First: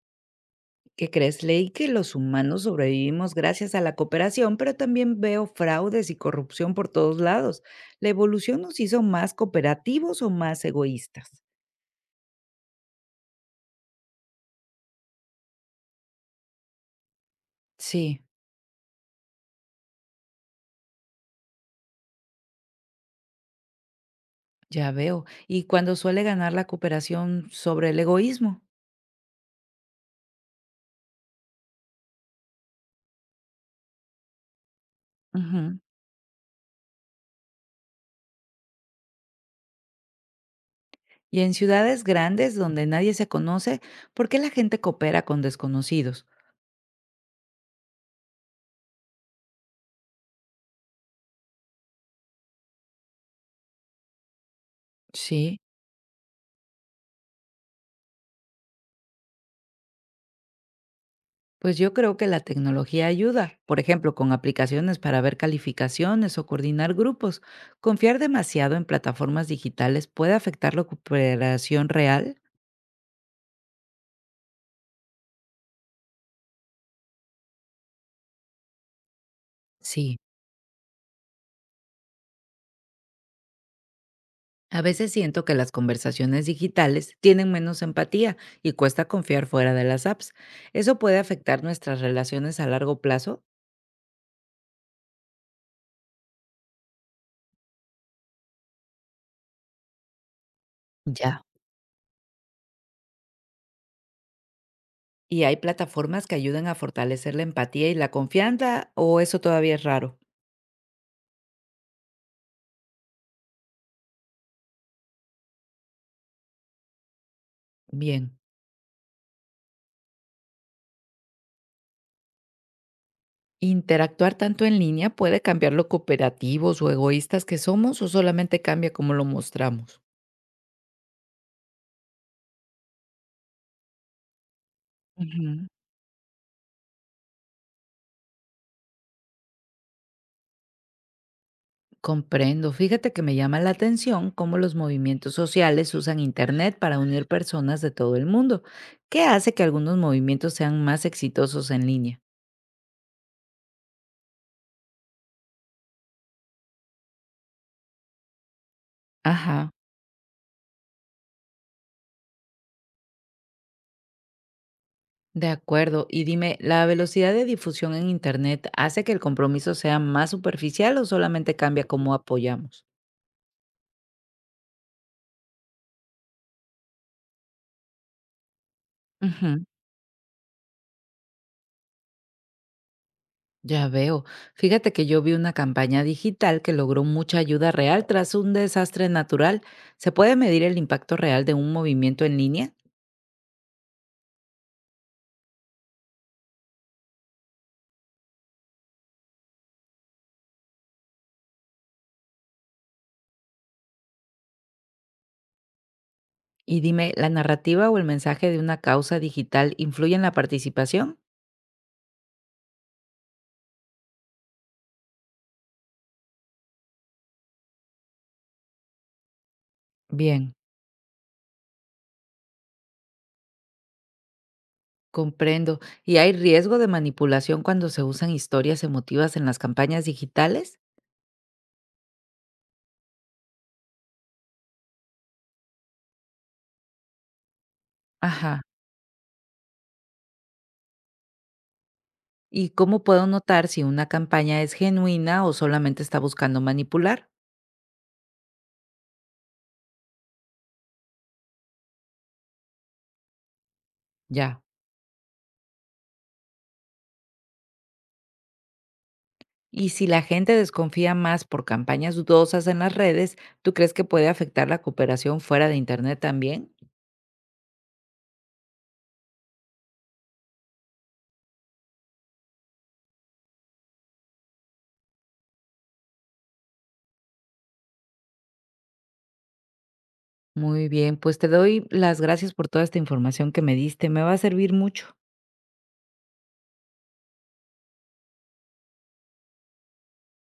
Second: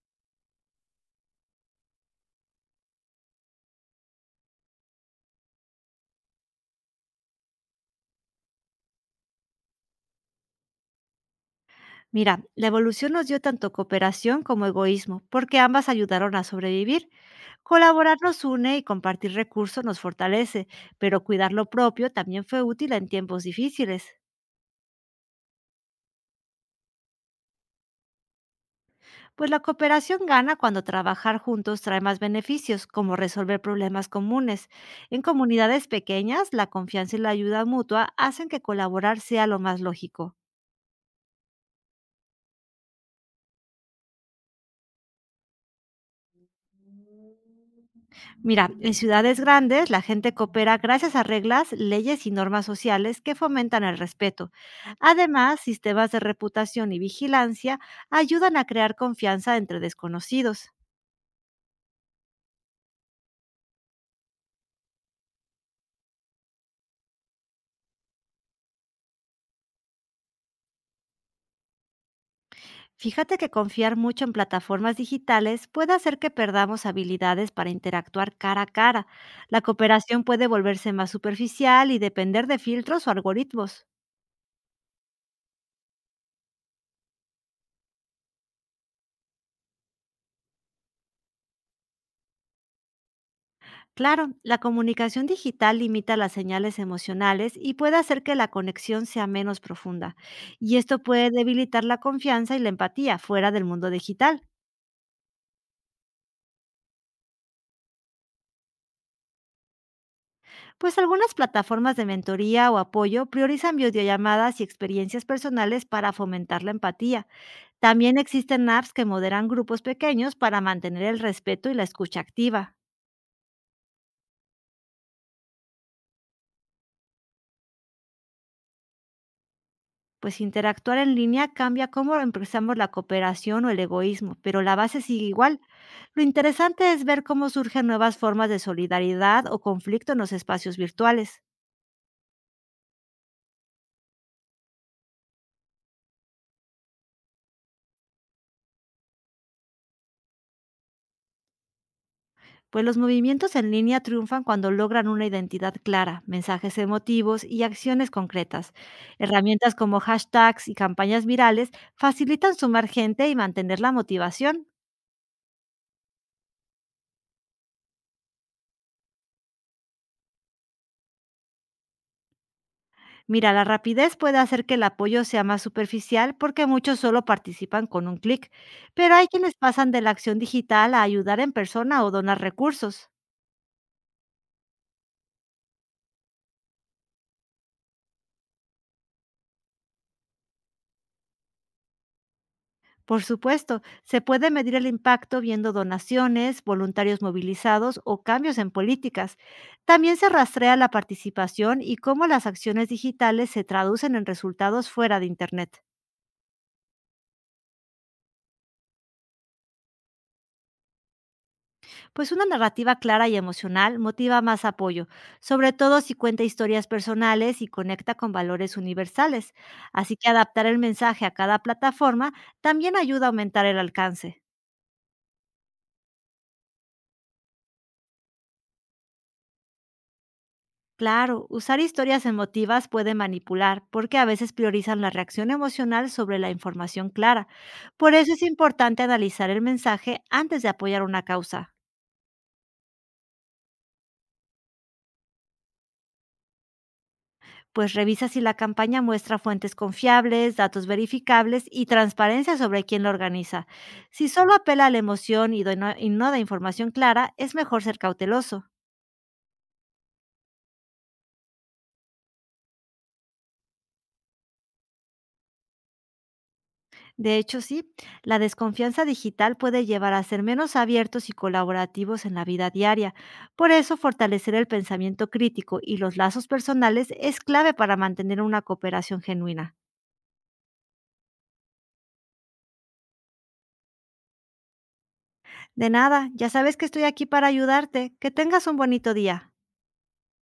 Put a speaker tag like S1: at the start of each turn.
S1: ¿Qué crees? Leí que los humanos sobrevivimos gracias a la cooperación, pero también veo fraudes y corrupción por todos lados. ¿La evolución nos hizo más cooperativos o más egoístas?
S2: Mira, la evolución nos dio tanto cooperación como egoísmo, porque ambas ayudaron a sobrevivir. Colaborar
S1: Sí,
S2: nos une y compartir recursos nos fortalece, pero cuidar lo propio también fue útil en tiempos difíciles.
S1: ya veo. Y cuando suele ganar la cooperación sobre el egoísmo.
S2: Pues la cooperación gana cuando trabajar juntos trae más beneficios, como resolver problemas comunes. En
S1: Ujú.
S2: comunidades pequeñas, la confianza y la ayuda mutua hacen que colaborar sea lo más lógico.
S1: Y en ciudades grandes donde nadie se conoce, ¿por qué la gente coopera con desconocidos?
S2: Mira, en ciudades grandes la gente coopera gracias a reglas, leyes y normas sociales que fomentan el respeto.
S1: Sí.
S2: Además, sistemas de reputación y vigilancia ayudan a crear confianza entre desconocidos.
S1: Pues yo creo que la tecnología ayuda, por ejemplo, con aplicaciones para ver calificaciones o coordinar grupos. ¿Confiar demasiado en plataformas digitales puede afectar la cooperación real?
S2: Fíjate que confiar mucho en plataformas digitales puede hacer que perdamos habilidades para interactuar cara a cara. La
S1: Sí,
S2: cooperación puede volverse más superficial y depender de filtros o algoritmos.
S1: a veces siento que las conversaciones digitales tienen menos empatía y cuesta confiar fuera de las apps. ¿Eso puede afectar nuestras relaciones a largo plazo?
S2: Claro, la comunicación digital limita las señales emocionales y puede hacer que la conexión sea menos profunda. Y esto puede
S1: Ya.
S2: debilitar la confianza y la empatía fuera del mundo digital.
S1: ¿Y hay plataformas que ayudan a fortalecer la empatía y la confianza o eso todavía es raro?
S2: Pues algunas plataformas de mentoría o apoyo priorizan videollamadas y experiencias personales para fomentar la empatía. También
S1: Bien.
S2: existen apps que moderan grupos pequeños para mantener el respeto y la escucha activa.
S1: ¿Interactuar tanto en línea puede cambiar lo cooperativos o egoístas que somos o solamente cambia cómo lo mostramos?
S2: Pues interactuar en línea cambia cómo empezamos la cooperación o el egoísmo, pero la base sigue igual.
S1: Ujú.
S2: Lo interesante es ver cómo surgen nuevas formas de solidaridad o conflicto en los espacios virtuales.
S1: Comprendo. Fíjate que me llama la atención cómo los movimientos sociales usan Internet para unir personas de todo el mundo. ¿Qué hace que algunos movimientos sean más exitosos en línea?
S2: Pues los movimientos en línea triunfan cuando logran una identidad clara, mensajes emotivos y acciones concretas.
S1: Ajá,
S2: Herramientas como hashtags y campañas virales facilitan sumar gente y mantener la motivación.
S1: de acuerdo. Y dime, ¿la velocidad de difusión en Internet hace que el compromiso sea más superficial o solamente cambia cómo apoyamos?
S2: Mira, la rapidez puede hacer que el apoyo sea más superficial porque muchos solo participan con un clic, pero hay quienes pasan de la acción digital a ayudar en persona o donar recursos.
S1: Ya veo. Fíjate que yo vi una campaña digital que logró mucha ayuda real tras un desastre natural. ¿Se puede medir el impacto real de un movimiento en línea?
S2: Por supuesto, se puede medir el impacto viendo donaciones, voluntarios movilizados o cambios en políticas. También se rastrea la participación y cómo las acciones digitales se traducen en resultados fuera de Internet.
S1: Y dime, ¿la narrativa o el mensaje de una causa digital influye en la participación?
S2: Pues una narrativa clara y emocional motiva más apoyo, sobre todo si cuenta historias personales y conecta con valores universales. Así que
S1: Bien,
S2: adaptar el mensaje a cada plataforma también ayuda a aumentar el alcance.
S1: comprendo. ¿Y hay riesgo de manipulación cuando se usan historias emotivas en las campañas digitales?
S2: Claro, usar historias emotivas puede manipular porque a veces priorizan la reacción emocional sobre la información clara. Por eso es
S1: Ajá.
S2: importante analizar el mensaje antes de apoyar una causa.
S1: ¿Y cómo puedo notar si una campaña es genuina o solamente está buscando manipular?
S2: Pues revisa si la campaña muestra fuentes confiables, datos verificables y transparencia sobre quién la organiza. Si solo
S1: Ya.
S2: apela a la emoción y, y no da información clara, es mejor ser cauteloso.
S1: Y si la gente desconfía más por campañas dudosas en las redes, ¿tú crees que puede afectar la cooperación fuera de Internet también?
S2: De hecho, sí, la desconfianza digital puede llevar a ser menos abiertos y colaborativos en la vida diaria. Por eso, fortalecer el pensamiento crítico y los lazos personales es clave para mantener una cooperación genuina.
S1: Muy bien, pues te doy las gracias por toda esta información que me diste, me va a servir mucho.
S2: De nada, ya sabes que estoy aquí para ayudarte. Que tengas un bonito día.